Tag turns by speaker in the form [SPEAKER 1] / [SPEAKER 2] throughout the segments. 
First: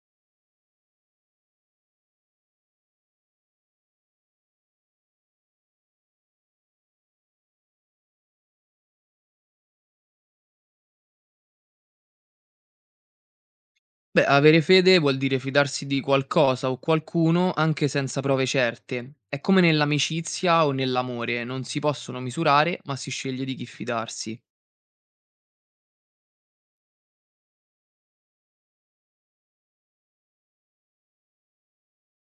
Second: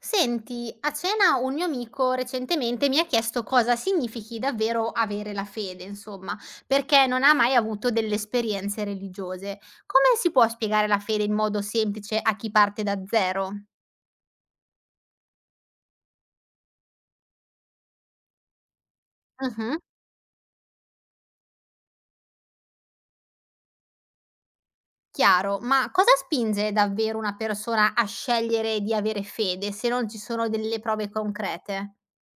[SPEAKER 1] Senti, a cena un mio amico recentemente mi ha chiesto cosa significhi davvero avere la fede, insomma, perché non ha mai avuto delle esperienze religiose. Come si può spiegare la fede in modo semplice a chi parte da zero?
[SPEAKER 2] Beh, avere fede vuol dire fidarsi di qualcosa o qualcuno anche senza prove certe. È come
[SPEAKER 1] Mhm,
[SPEAKER 2] nell'amicizia o nell'amore, non si possono misurare, ma si sceglie di chi fidarsi.
[SPEAKER 1] chiaro, ma cosa spinge davvero una persona a scegliere di avere fede se non ci sono delle prove concrete?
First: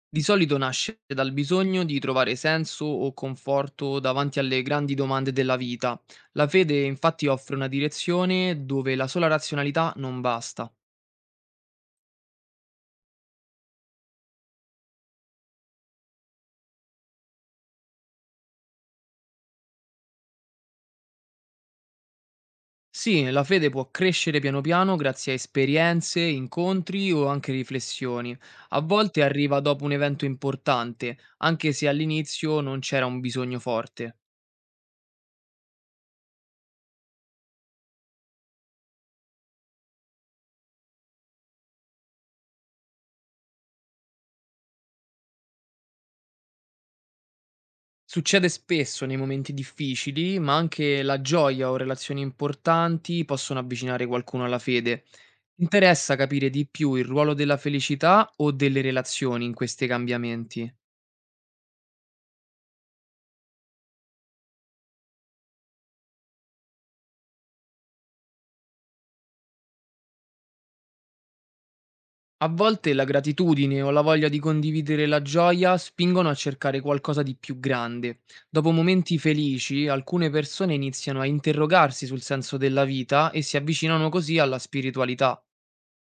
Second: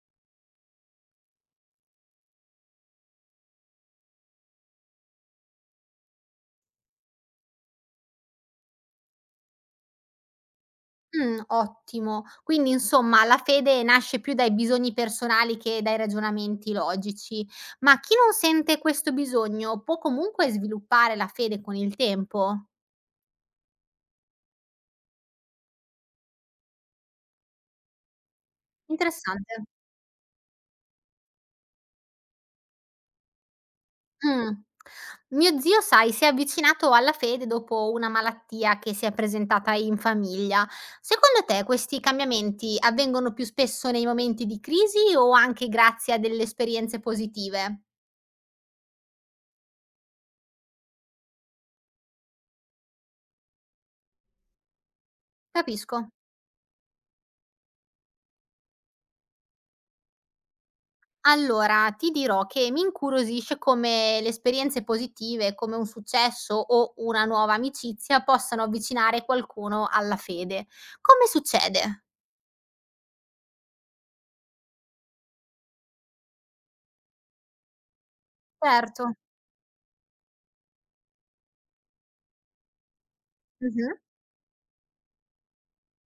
[SPEAKER 2] Di solito nasce dal bisogno di trovare senso o conforto davanti alle grandi domande della vita. La fede infatti offre una direzione dove la sola razionalità non basta.
[SPEAKER 1] Ottimo. Quindi insomma la fede nasce più dai bisogni personali che dai ragionamenti logici. Ma chi non sente questo bisogno può comunque sviluppare la fede con il tempo?
[SPEAKER 2] Sì, la fede può crescere piano piano grazie a esperienze, incontri o anche riflessioni. A volte
[SPEAKER 1] Interessante.
[SPEAKER 2] arriva dopo un evento importante, anche se all'inizio non c'era un bisogno forte.
[SPEAKER 1] Mh. Mio zio, sai, si è avvicinato alla fede dopo una malattia che si è presentata in famiglia. Secondo te questi cambiamenti avvengono più spesso nei momenti di crisi o anche grazie a delle esperienze positive?
[SPEAKER 2] Succede spesso nei momenti difficili, ma anche la gioia o relazioni importanti possono avvicinare qualcuno alla fede. Ti
[SPEAKER 1] Capisco.
[SPEAKER 2] interessa capire di più il ruolo della felicità o delle relazioni in questi cambiamenti.
[SPEAKER 1] Allora, ti dirò che mi incuriosisce come le esperienze positive, come un successo o una nuova amicizia, possano avvicinare qualcuno alla fede. Come succede?
[SPEAKER 2] A volte la gratitudine o la voglia di condividere la gioia spingono a cercare qualcosa di più grande. Dopo
[SPEAKER 1] Certo.
[SPEAKER 2] momenti felici, alcune persone iniziano a interrogarsi sul senso della vita e si
[SPEAKER 1] Mh-mh.
[SPEAKER 2] avvicinano così alla spiritualità.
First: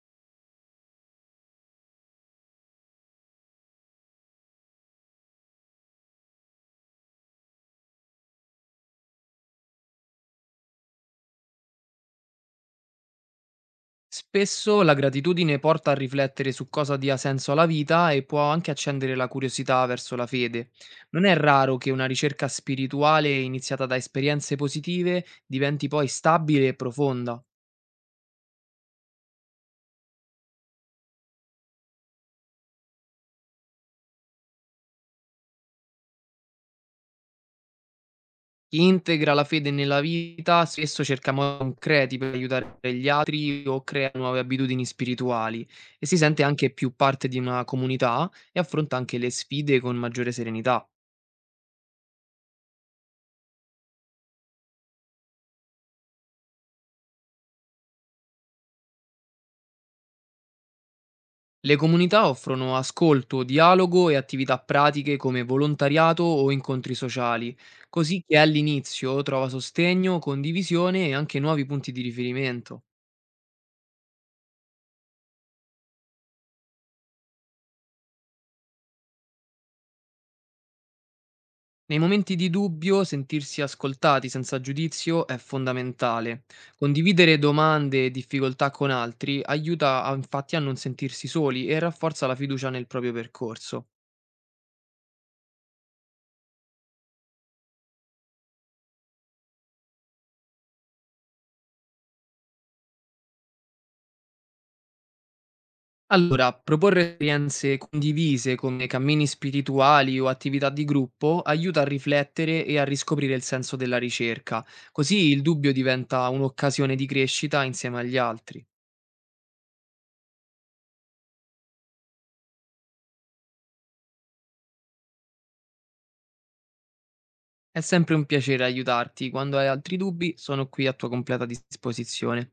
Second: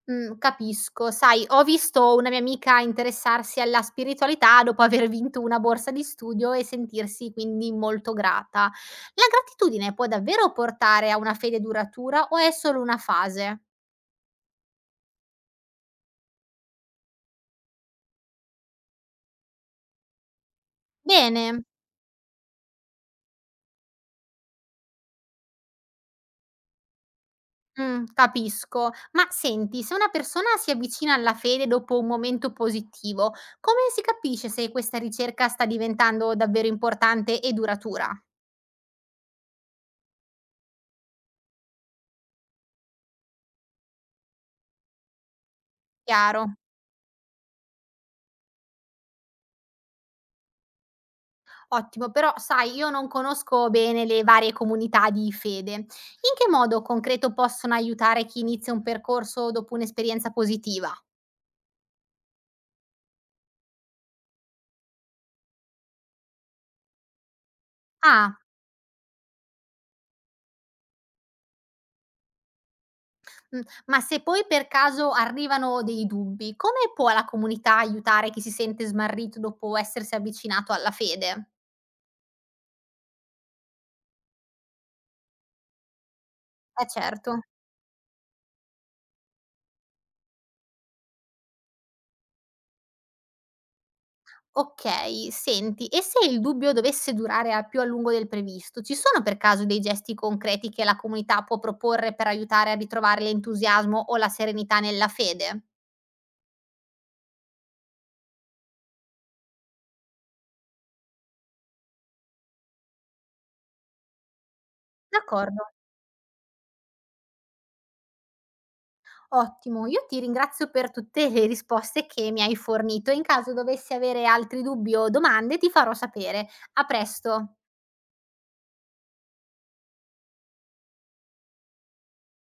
[SPEAKER 1] Capisco. Sai, ho visto una mia amica interessarsi alla spiritualità dopo aver vinto una borsa di studio e sentirsi quindi molto grata. La gratitudine può davvero portare a una fede duratura o è solo una fase?
[SPEAKER 2] Spesso la gratitudine porta a riflettere su cosa dia senso alla vita e può anche accendere la curiosità verso la fede. Non è
[SPEAKER 1] Bene.
[SPEAKER 2] raro che una ricerca spirituale iniziata da esperienze positive diventi poi stabile e profonda.
[SPEAKER 1] Capisco. Ma senti, se una persona si avvicina alla fede dopo un momento positivo, come si capisce se questa ricerca sta diventando davvero importante e duratura?
[SPEAKER 2] Chi integra la fede nella vita spesso cerca modi concreti per aiutare gli altri o crea nuove abitudini spirituali, e si sente
[SPEAKER 1] Chiaro.
[SPEAKER 2] anche più parte di una comunità e affronta anche le sfide con maggiore serenità.
[SPEAKER 1] Ottimo, però sai, io non conosco bene le varie comunità di fede. In che modo concreto possono aiutare chi inizia un percorso dopo un'esperienza positiva?
[SPEAKER 2] Le comunità offrono ascolto, dialogo e attività pratiche come volontariato o incontri sociali, così che
[SPEAKER 1] Ah,
[SPEAKER 2] all'inizio trova sostegno, condivisione e anche nuovi punti di riferimento.
[SPEAKER 1] mh, ma se poi per caso arrivano dei dubbi, come può la comunità aiutare chi si sente smarrito dopo essersi avvicinato alla fede?
[SPEAKER 2] Nei momenti di dubbio, sentirsi ascoltati senza giudizio è fondamentale.
[SPEAKER 1] Eh certo.
[SPEAKER 2] Condividere domande e difficoltà con altri infatti a non sentirsi soli e rafforza la fiducia nel proprio percorso.
[SPEAKER 1] Okay, senti, e se il dubbio dovesse durare a più a lungo del previsto, ci sono per caso dei gesti concreti che la comunità può proporre per aiutare a ritrovare l'entusiasmo o la serenità nella fede?
[SPEAKER 2] Allora, proporre esperienze condivise come cammini spirituali o attività di gruppo aiuta a riflettere e a riscoprire il senso della ricerca, così il
[SPEAKER 1] D'accordo,
[SPEAKER 2] dubbio diventa un'occasione di crescita insieme agli altri.
[SPEAKER 1] ottimo. Io ti ringrazio per tutte le risposte che mi hai fornito e in caso dovessi avere altri dubbi o domande ti farò sapere. A presto.
[SPEAKER 2] È sempre un piacere aiutarti; quando hai altri dubbi sono qui a tua completa disposizione.